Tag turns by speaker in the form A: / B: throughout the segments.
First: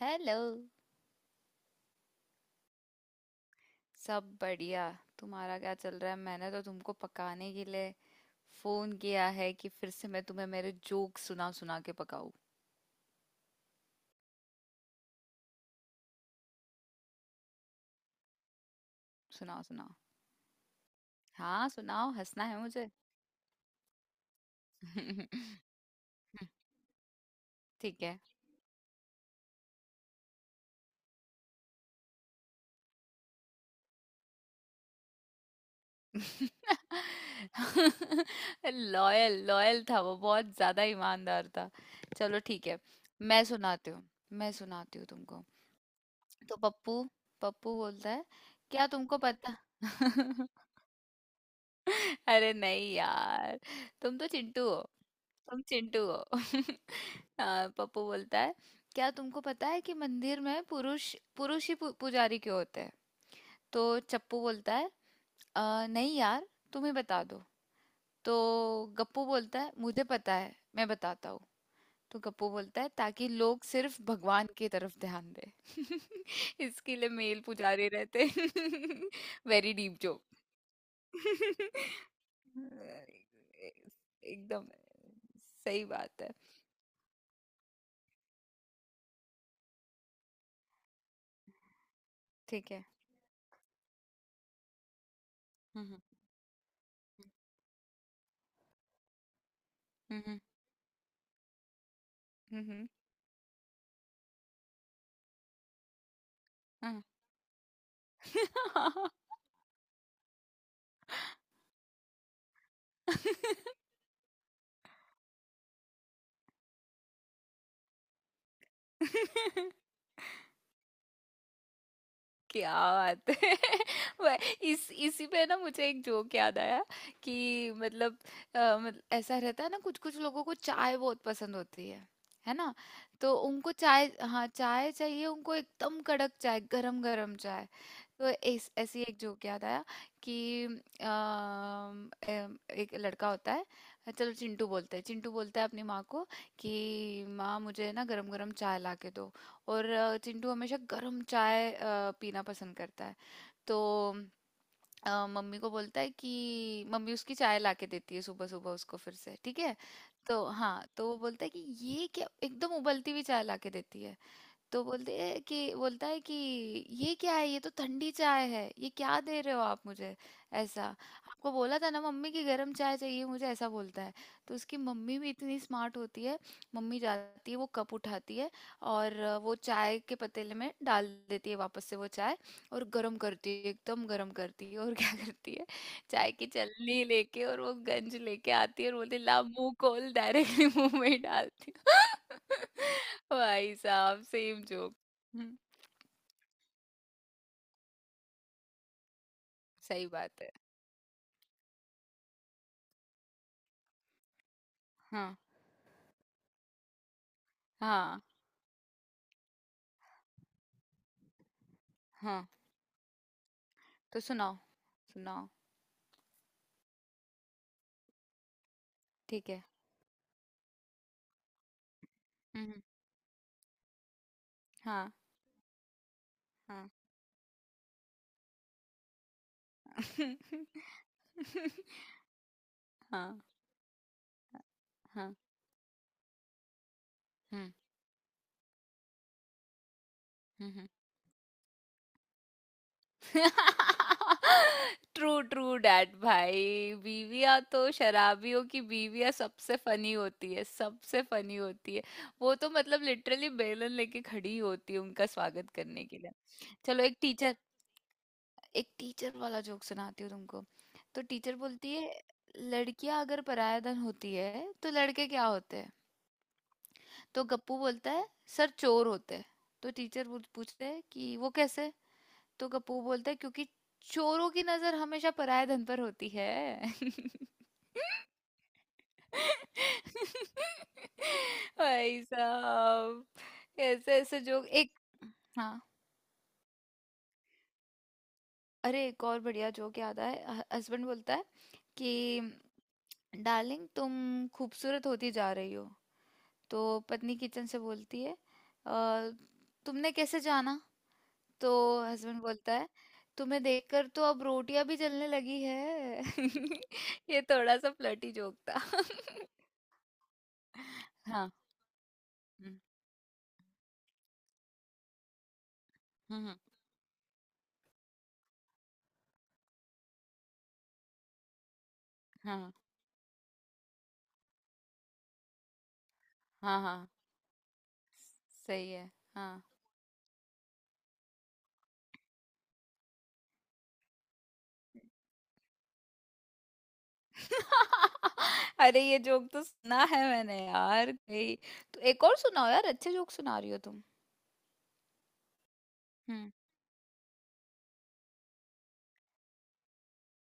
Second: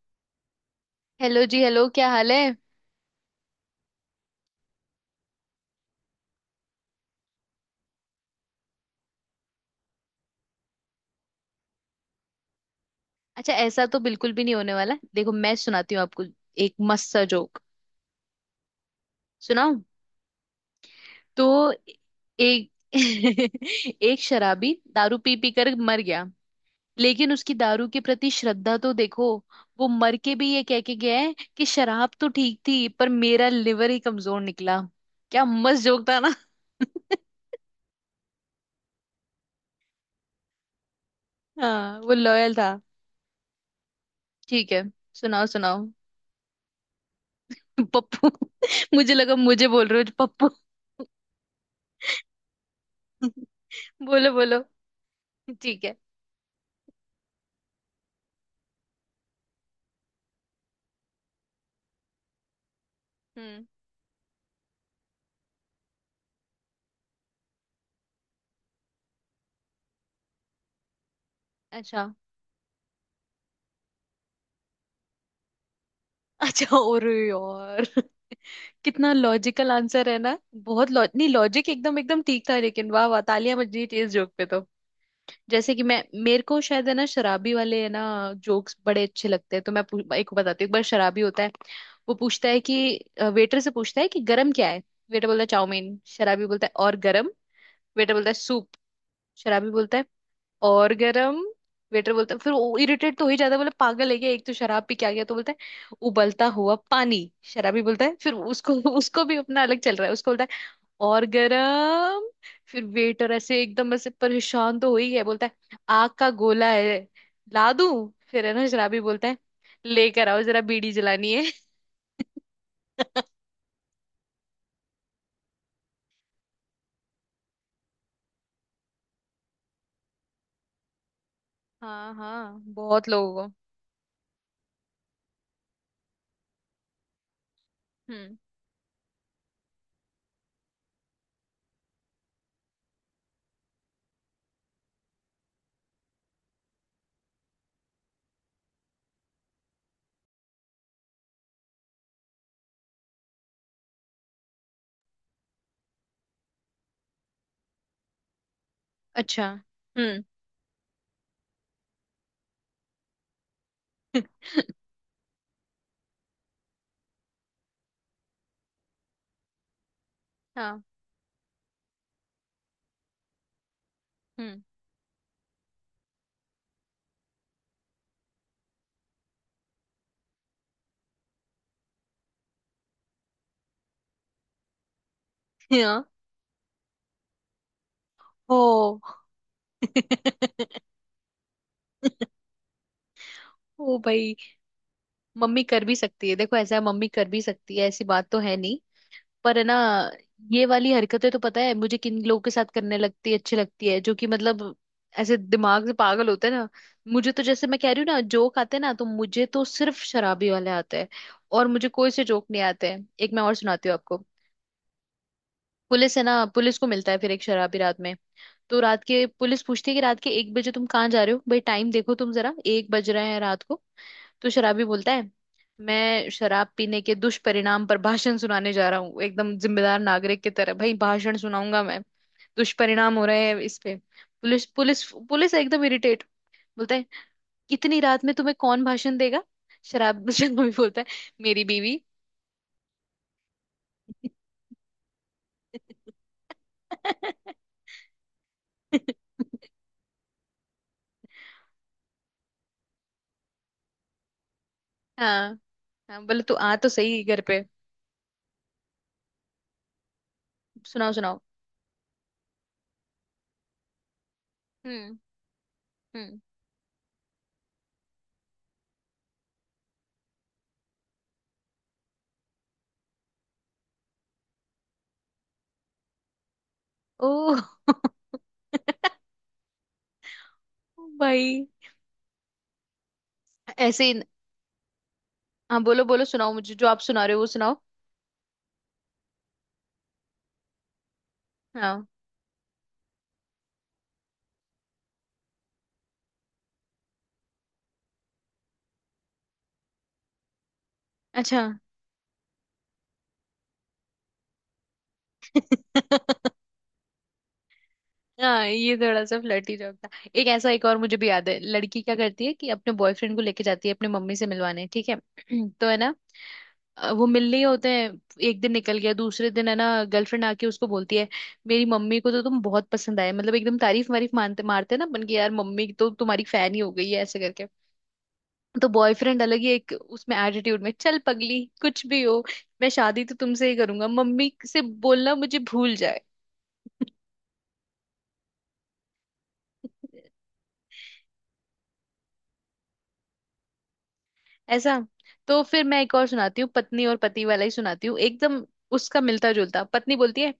A: Hello.
B: Hello जी। Hello, क्या हाल है?
A: सब बढ़िया। तुम्हारा क्या चल रहा है? मैंने तो तुमको पकाने के लिए फोन किया है कि फिर से मैं तुम्हें मेरे जोक सुना सुना के पकाऊं।
B: अच्छा, ऐसा तो बिल्कुल भी नहीं होने वाला। देखो, मैं सुनाती हूँ आपको एक मस्त सा जोक।
A: सुनाओ
B: सुनाऊं?
A: सुनाओ। हाँ
B: तो
A: सुनाओ, हंसना है
B: एक
A: मुझे।
B: एक शराबी दारू पी पी कर मर गया। लेकिन उसकी दारू के
A: ठीक है।
B: प्रति श्रद्धा तो देखो, वो मर के भी ये कह के गया है कि शराब तो ठीक थी, पर मेरा लिवर ही कमजोर निकला। क्या मस्त जोक था ना!
A: लॉयल लॉयल था, वो बहुत ज्यादा ईमानदार था।
B: हाँ, वो
A: चलो
B: लॉयल
A: ठीक
B: था।
A: है। मैं सुनाती हूँ। मैं
B: ठीक है,
A: सुनाती हूँ तुमको।
B: सुनाओ सुनाओ।
A: तो पप्पू पप्पू बोलता है,
B: पप्पू,
A: क्या
B: मुझे
A: तुमको
B: लगा
A: पता।
B: मुझे बोल रहे हो पप्पू।
A: अरे नहीं यार, तुम तो
B: बोलो बोलो।
A: चिंटू हो। तुम
B: ठीक है।
A: चिंटू हो। हाँ, पप्पू बोलता है, क्या तुमको पता है कि मंदिर में पुरुष पुरुष ही पुजारी क्यों होते हैं।
B: हम्म।
A: तो चप्पू बोलता है, नहीं यार, तुम ही बता दो।" तो गप्पू बोलता है मुझे पता है मैं बताता हूँ।
B: अच्छा।
A: तो गप्पू बोलता है ताकि लोग सिर्फ भगवान की तरफ ध्यान दे।
B: अच्छा,
A: इसके
B: और
A: लिए मेल
B: यार
A: पुजारी रहते।
B: कितना लॉजिकल
A: वेरी डीप
B: आंसर है
A: जोक।
B: ना! बहुत लॉ नहीं, लॉजिक एकदम एकदम ठीक था, लेकिन वाह वाह, तालियां बज रही थी इस जोक पे तो।
A: एकदम
B: जैसे कि
A: सही
B: मैं,
A: बात है।
B: मेरे को शायद, है ना, शराबी वाले, है ना, जोक्स बड़े अच्छे लगते हैं। तो मैं एक को बताती हूँ। एक बार शराबी होता है। वो पूछता है
A: ठीक
B: कि,
A: है।
B: वेटर से पूछता है कि गरम क्या है। वेटर बोलता है चाउमीन।
A: हम्म।
B: शराबी बोलता है और गरम। वेटर बोलता है सूप। शराबी बोलता है
A: हम्म। हम्म।
B: और गरम। वेटर बोलता है, फिर वो
A: हम्म।
B: इरिटेट तो हो ही जाता है, बोले पागल है क्या, एक तो शराब पी के आ गया, तो बोलता है उबलता हुआ
A: हम्म,
B: पानी। शराबी बोलता है, फिर उसको
A: हाँ।
B: उसको भी अपना अलग चल रहा है, उसको बोलता है और गरम। फिर वेटर ऐसे एकदम ऐसे परेशान तो हो ही गया, बोलता है आग का गोला है ला दूं फिर? है ना, शराबी बोलता है लेकर आओ जरा, बीड़ी जलानी है।
A: क्या बात है। वह- इस इसी पे ना मुझे एक जोक याद आया, कि मतलब मतलब ऐसा रहता है ना, कुछ कुछ लोगों को चाय बहुत पसंद होती है।
B: हाँ
A: है
B: हाँ,
A: ना।
B: बहुत
A: तो
B: लोगों को।
A: उनको चाय, हाँ चाय चाहिए, उनको एकदम कड़क चाय, गरम गरम चाय। तो
B: हम्म।
A: इस ऐसी एक जोक याद आया कि अम, अम, एक लड़का होता है। चलो चिंटू बोलते हैं, चिंटू बोलता है अपनी माँ को कि माँ मुझे ना गरम गरम चाय ला के दो। और चिंटू हमेशा गरम चाय पीना पसंद करता है। तो मम्मी को बोलता है कि मम्मी उसकी चाय ला के देती है सुबह सुबह उसको फिर से,
B: अच्छा।
A: ठीक है।
B: हम्म।
A: तो हाँ तो वो बोलता है कि ये क्या एकदम उबलती हुई चाय ला के देती है। तो बोलते हैं कि बोलता है कि ये क्या है, ये तो ठंडी चाय है, ये क्या दे रहे हो आप मुझे,
B: हाँ।
A: ऐसा। आपको बोला था ना मम्मी की गर्म चाय चाहिए मुझे, ऐसा बोलता है। तो
B: हम्म।
A: उसकी मम्मी भी इतनी स्मार्ट होती है, मम्मी जाती है, वो कप उठाती है और वो चाय के पतीले में डाल देती है, वापस से वो चाय और गर्म करती है, एकदम गर्म करती है, और क्या करती है,
B: हाँ।
A: चाय की छलनी लेके और वो गंज लेके आती है, और
B: ओ।
A: बोलती है, ला मुंह खोल, डायरेक्टली मुंह में ही डालती हूँ। भाई
B: ओ
A: साहब
B: भाई।
A: Same joke. हम्म।
B: मम्मी कर भी सकती है, देखो, ऐसा है मम्मी कर भी सकती है, ऐसी बात तो है नहीं, पर है ना।
A: सही बात है।
B: ये वाली हरकतें तो, पता है मुझे किन लोगों के साथ करने लगती है, अच्छी लगती है, जो कि मतलब
A: हाँ
B: ऐसे दिमाग से पागल होते हैं ना। मुझे तो, जैसे मैं कह रही हूँ ना,
A: हाँ
B: जोक आते हैं ना तो मुझे तो सिर्फ शराबी वाले आते हैं, और मुझे कोई से जोक
A: हाँ।
B: नहीं आते हैं। एक मैं और सुनाती हूँ
A: तो
B: आपको।
A: सुनाओ सुनाओ।
B: पुलिस है ना, पुलिस को मिलता है फिर एक शराबी रात में। तो रात के,
A: ठीक
B: पुलिस
A: है।
B: पूछती है कि रात के एक बजे तुम कहाँ जा रहे हो भाई? टाइम देखो तुम जरा,
A: हम्म।
B: एक बज रहे हैं रात को। तो शराबी बोलता
A: हाँ
B: है मैं शराब
A: हाँ।
B: पीने के दुष्परिणाम पर भाषण सुनाने जा रहा हूँ, एकदम जिम्मेदार नागरिक की तरह भाई, भाषण सुनाऊंगा मैं, दुष्परिणाम हो
A: हाँ
B: रहे हैं इस पे। पुलिस पुलिस
A: हाँ।
B: पुलिस एकदम इरिटेट, बोलता है
A: हम्म
B: इतनी रात में तुम्हें कौन भाषण देगा? शराब, शराबी
A: हम्म।
B: बोलता है मेरी बीवी।
A: ट्रू ट्रू डैड भाई। बीवियां तो, शराबियों की बीवियां सबसे फनी होती है, सबसे फनी होती है। वो तो मतलब लिटरली बेलन लेके खड़ी होती है उनका
B: हाँ
A: स्वागत करने के
B: हाँ,
A: लिए।
B: बोले तू आ तो
A: चलो
B: सही घर पे।
A: एक टीचर वाला जोक सुनाती हूँ तुमको।
B: सुनाओ
A: तो
B: सुनाओ।
A: टीचर बोलती है, लड़कियां अगर पराया धन होती है तो
B: हम्म।
A: लड़के क्या होते हैं?
B: हम्म।
A: तो गप्पू बोलता है, सर चोर होते हैं। तो टीचर पूछते हैं कि वो कैसे। तो कपूर बोलता है क्योंकि चोरों की नजर हमेशा पराये धन पर होती है।
B: ओह। भाई।
A: भाई साहब।
B: ऐसे
A: ऐसे
B: ही।
A: ऐसे जोक, एक, हाँ,
B: हाँ, बोलो बोलो, सुनाओ मुझे जो आप सुना रहे हो वो सुनाओ।
A: अरे एक और बढ़िया जोक याद आया। हस्बैंड बोलता है
B: हाँ,
A: कि डार्लिंग तुम खूबसूरत होती जा रही हो। तो पत्नी किचन से बोलती है, "अ, तुमने कैसे जाना?"
B: अच्छा।
A: तो हस्बैंड बोलता है तुम्हें देखकर तो अब रोटियां भी जलने लगी है। ये थोड़ा सा फ्लर्टी जोक
B: हाँ,
A: था।
B: ये थोड़ा सा फ्लर्टी जोक था। एक ऐसा, एक और मुझे भी याद
A: हाँ।
B: है। लड़की क्या करती है कि
A: हम्म,
B: अपने बॉयफ्रेंड को लेके जाती है अपने मम्मी से मिलवाने, ठीक है। तो है ना,
A: हम्म,
B: वो मिलने ही होते हैं। एक दिन निकल गया, दूसरे दिन है ना, गर्लफ्रेंड आके उसको बोलती है मेरी मम्मी को तो तुम
A: हाँ
B: बहुत पसंद आए, मतलब एकदम तारीफ वारीफ, मानते मारते हैं ना बन के यार, मम्मी तो तुम्हारी फैन ही
A: हाँ
B: हो
A: हाँ।
B: गई है, ऐसे करके। तो
A: सही है।
B: बॉयफ्रेंड अलग
A: हाँ।
B: ही एक उसमें एटीट्यूड में, चल पगली, कुछ भी हो, मैं शादी तो तुमसे ही करूंगा, मम्मी से बोलना मुझे भूल जाए।
A: अरे ये जोक तो सुना है मैंने यार कहीं। तो एक और सुनाओ यार, अच्छे जोक सुना रही हो तुम।
B: ऐसा। तो फिर मैं एक और
A: हम्म।
B: सुनाती हूँ, पत्नी और पति वाला ही सुनाती हूँ, एकदम उसका मिलता जुलता। पत्नी बोलती है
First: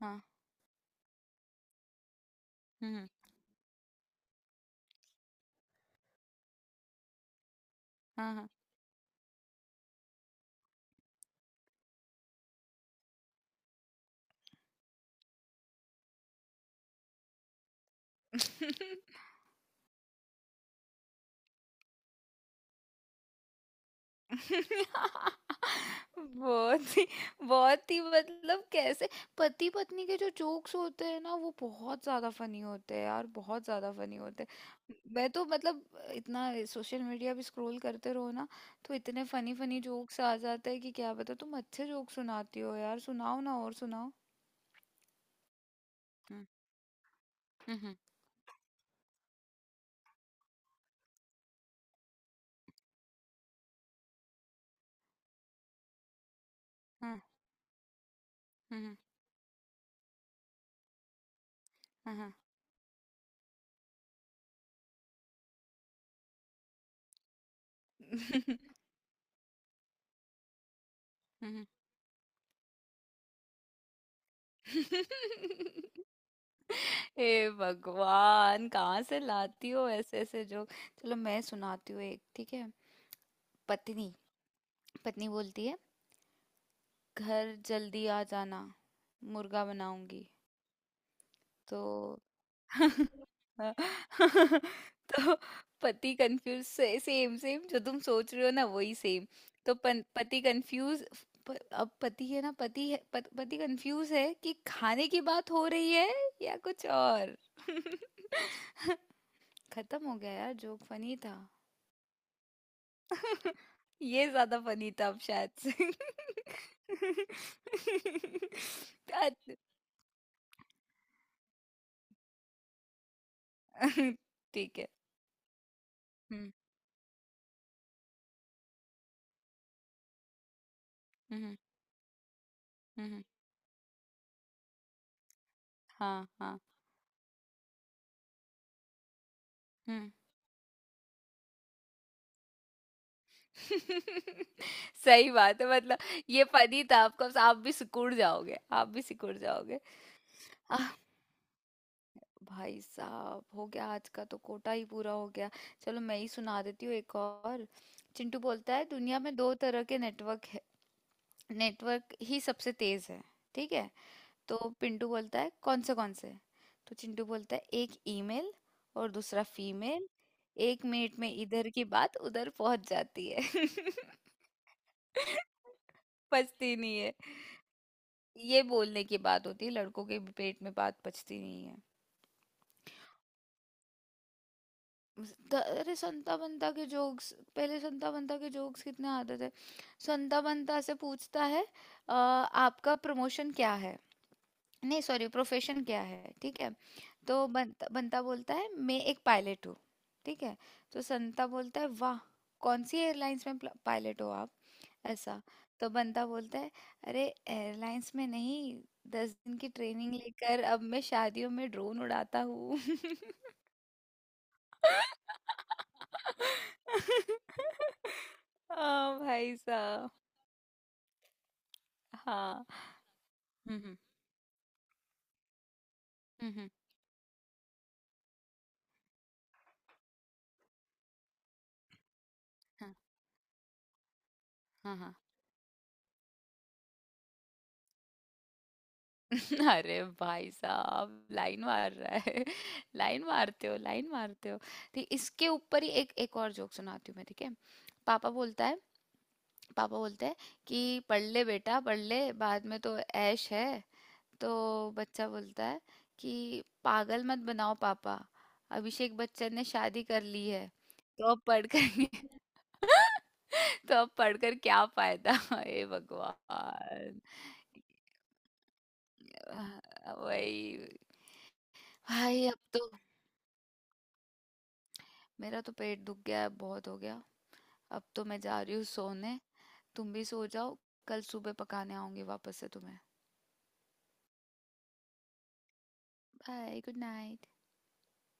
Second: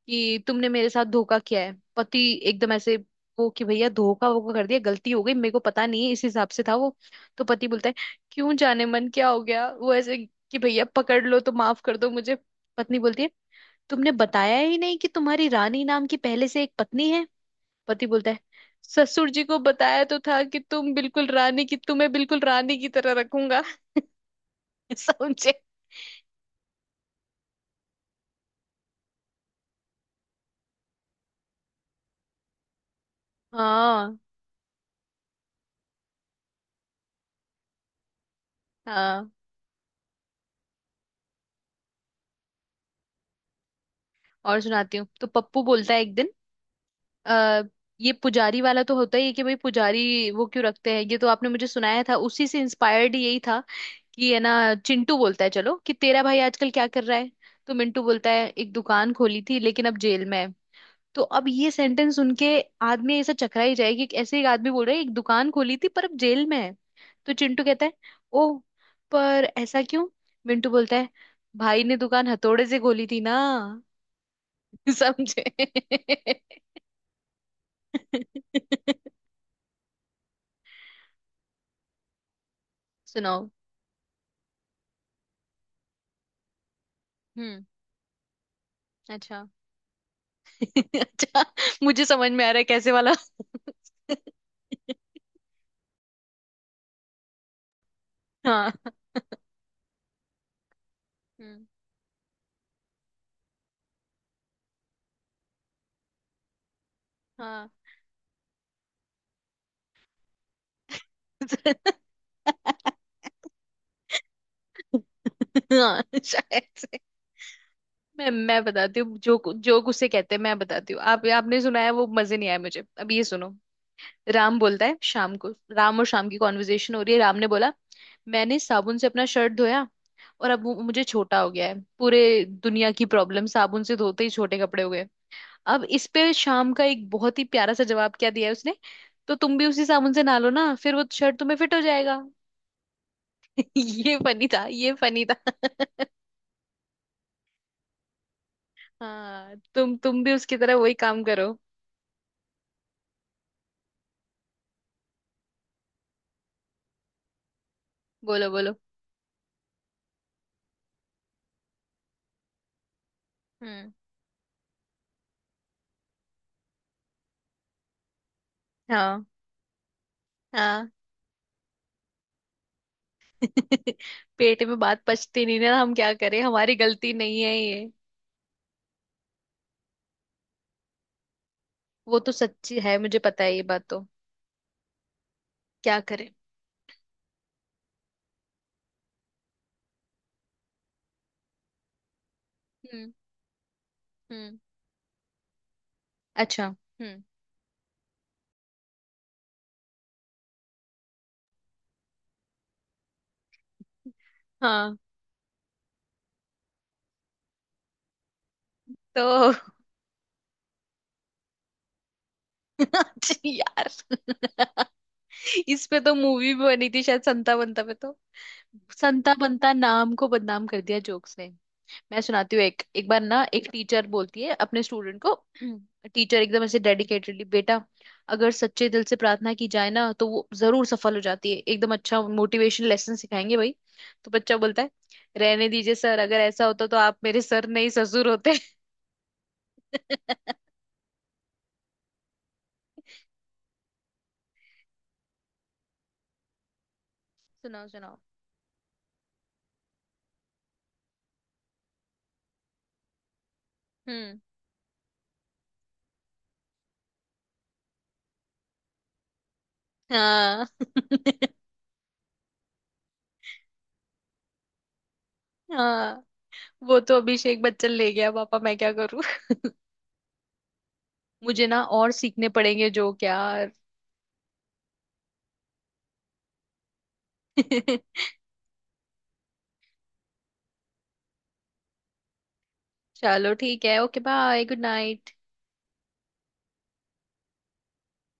A: हाँ।
B: तुमने मेरे साथ धोखा किया है। पति एकदम ऐसे,
A: हम्म।
B: वो कि भैया धोखा वोखा कर दिया, गलती हो गई, मेरे को पता नहीं है, इस हिसाब से था वो। तो पति बोलता है,
A: हाँ हाँ।
B: क्यों जाने मन क्या हो गया वो ऐसे, कि भैया पकड़ लो तो, माफ कर दो मुझे। पत्नी बोलती है तुमने बताया ही नहीं कि तुम्हारी रानी नाम की पहले से एक पत्नी है। पति बोलता है ससुर जी को बताया तो था कि तुम बिल्कुल रानी की, तुम्हें बिल्कुल रानी की तरह रखूंगा। समझे?
A: बहुत ही बहुत ही मतलब कैसे। पति पत्नी के जो जोक्स होते हैं ना वो बहुत ज्यादा फनी होते हैं यार, बहुत ज्यादा फनी
B: हाँ
A: होते हैं। मैं तो मतलब इतना सोशल मीडिया भी स्क्रॉल करते रहो ना, तो इतने
B: हाँ,
A: फनी फनी जोक्स आ जाते हैं कि क्या बता। तुम अच्छे जोक्स सुनाती हो यार, सुनाओ ना और सुनाओ।
B: और सुनाती हूँ। तो पप्पू बोलता है एक दिन,
A: हम्म
B: आ,
A: हम्म
B: ये पुजारी वाला तो होता ही है कि भाई पुजारी वो क्यों रखते हैं, ये तो आपने मुझे सुनाया था, उसी से इंस्पायर्ड यही था, कि है ना, चिंटू बोलता है चलो कि तेरा भाई आजकल क्या कर रहा
A: हाँ
B: है। तो मिंटू बोलता है एक
A: हाँ
B: दुकान खोली थी लेकिन अब जेल में है। तो अब ये सेंटेंस
A: हाँ हाँ
B: सुन के आदमी ऐसा चकरा ही जाएगी, कि ऐसे एक आदमी बोल रहा है एक दुकान खोली थी पर अब जेल में है। तो चिंटू कहता है
A: हम्म
B: ओ, पर ऐसा क्यों? मिंटू बोलता है
A: हम्म
B: भाई ने दुकान हथौड़े से खोली थी ना। समझे?
A: हम्म। हे भगवान, कहाँ से लाती हो ऐसे ऐसे जोक। चलो मैं सुनाती हूँ एक, ठीक है।
B: सुनाओ।
A: पत्नी पत्नी बोलती है, घर
B: हम्म।
A: जल्दी आ जाना,
B: अच्छा।
A: मुर्गा बनाऊंगी।
B: अच्छा, मुझे
A: तो
B: समझ में आ रहा है कैसे वाला।
A: तो पति कंफ्यूज से, सेम सेम जो तुम सोच रहे हो ना
B: हाँ।
A: वही सेम। तो पति कंफ्यूज।
B: हम्म।
A: अब पति है ना, पति कंफ्यूज है कि खाने की बात हो रही है या कुछ और।
B: हाँ।
A: खत्म हो गया यार जोक, फनी था। ये ज्यादा फनी था अब शायद से।
B: हाँ, शायद से। मैं मैं बताती हूँ जो
A: अच्छ-
B: जोक उसे कहते हैं। मैं बताती हूँ, आप, आपने सुना है वो, मजे नहीं आए मुझे, अब ये सुनो। राम
A: ठीक
B: बोलता
A: है।
B: है शाम को, राम और शाम की
A: हम्म।
B: कॉन्वर्जेशन हो रही है। राम ने बोला मैंने साबुन से अपना शर्ट धोया और अब वो मुझे छोटा हो
A: हम्म।
B: गया है, पूरे दुनिया की
A: हम्म।
B: प्रॉब्लम साबुन से धोते ही छोटे कपड़े हो गए। अब इस
A: हाँ
B: पे
A: हाँ।
B: शाम का एक बहुत ही प्यारा सा जवाब क्या दिया है उसने, तो तुम भी उसी
A: हम्म।
B: साबुन से नहा लो ना फिर, वो शर्ट तुम्हें फिट हो जाएगा। ये फनी था, ये फनी
A: सही
B: था।
A: बात है मतलब। ये फनी था आपको, आप भी सिकुड़ जाओगे, आप भी सिकुड़
B: हाँ,
A: जाओगे।
B: तुम भी उसकी तरह
A: आह,
B: वही काम करो।
A: भाई साहब, हो गया, आज का तो कोटा ही पूरा हो गया। चलो मैं ही सुना देती हूँ एक और। चिंटू
B: बोलो बोलो।
A: बोलता है दुनिया में दो तरह के नेटवर्क है, नेटवर्क ही सबसे तेज है, ठीक है।
B: हम्म।
A: तो पिंटू बोलता है कौन से कौन से? तो चिंटू बोलता है एक ईमेल और
B: हाँ
A: दूसरा फीमेल। एक
B: हाँ।
A: मिनट में इधर की बात उधर पहुंच जाती है।
B: पेट में बात पचती नहीं ना, हम क्या करें, हमारी
A: पचती नहीं है।
B: गलती नहीं है ये।
A: ये बोलने की बात होती है, लड़कों के पेट में बात पचती नहीं है।
B: वो तो सच्ची है, मुझे पता है ये बात तो।
A: अरे
B: क्या करें।
A: संता बंता के जोक्स, पहले संता बंता के जोक्स कितने आते थे। संता बंता से पूछता है, आपका
B: हम्म।
A: प्रमोशन क्या है,
B: हम्म।
A: नहीं सॉरी प्रोफेशन क्या है, ठीक
B: अच्छा।
A: है?"
B: हम्म।
A: तो बंता बंता बोलता है मैं एक पायलट हूँ। ठीक है। तो संता बोलता है, वाह, कौन सी एयरलाइंस में पायलट हो आप,
B: हाँ।
A: ऐसा। तो बंता बोलता है, अरे एयरलाइंस में नहीं, दस
B: तो
A: दिन की ट्रेनिंग लेकर अब मैं शादियों में ड्रोन उड़ाता हूँ।
B: यार इस पे तो मूवी भी बनी थी शायद, संता बंता पे तो।
A: हाँ
B: संता
A: भाई
B: बंता
A: साहब।
B: नाम को बदनाम कर दिया जोक्स ने। मैं सुनाती हूँ
A: हाँ।
B: एक, एक बार ना एक
A: हम्म हम्म
B: टीचर बोलती है अपने स्टूडेंट को। टीचर
A: हम्म, हम्म,
B: एकदम ऐसे डेडिकेटेडली, बेटा अगर सच्चे दिल से प्रार्थना की जाए ना तो वो जरूर सफल हो जाती है, एकदम अच्छा मोटिवेशन लेसन सिखाएंगे भाई। तो बच्चा बोलता है
A: हाँ हाँ।
B: रहने दीजिए सर, अगर ऐसा होता तो आप मेरे सर नहीं ससुर होते।
A: अरे भाई साहब लाइन मार रहा है। लाइन मारते हो, लाइन मारते हो। ठीक इसके ऊपर ही एक एक और जोक सुनाती हूँ मैं, ठीक है।
B: सुनाओ सुनाओ।
A: पापा बोलता है पापा बोलते हैं कि पढ़ ले बेटा पढ़ ले, बाद में तो ऐश है।
B: हम्म।
A: तो बच्चा बोलता है कि पागल मत बनाओ पापा, अभिषेक बच्चन ने शादी कर ली है,
B: हाँ।
A: तो अब पढ़ कर तो अब पढ़कर क्या फायदा। हे
B: हाँ, वो तो
A: भगवान।
B: अभिषेक बच्चन ले गया, पापा मैं क्या करूँ।
A: वही।
B: मुझे ना और
A: हाय
B: सीखने
A: अब तो
B: पड़ेंगे जोक यार।
A: मेरा तो पेट दुख गया है, बहुत हो गया। अब तो मैं जा रही हूँ सोने, तुम भी सो जाओ, कल सुबह पकाने आऊंगी वापस से तुम्हें।
B: चलो ठीक है, okay, bye, good night.
A: Bye good night.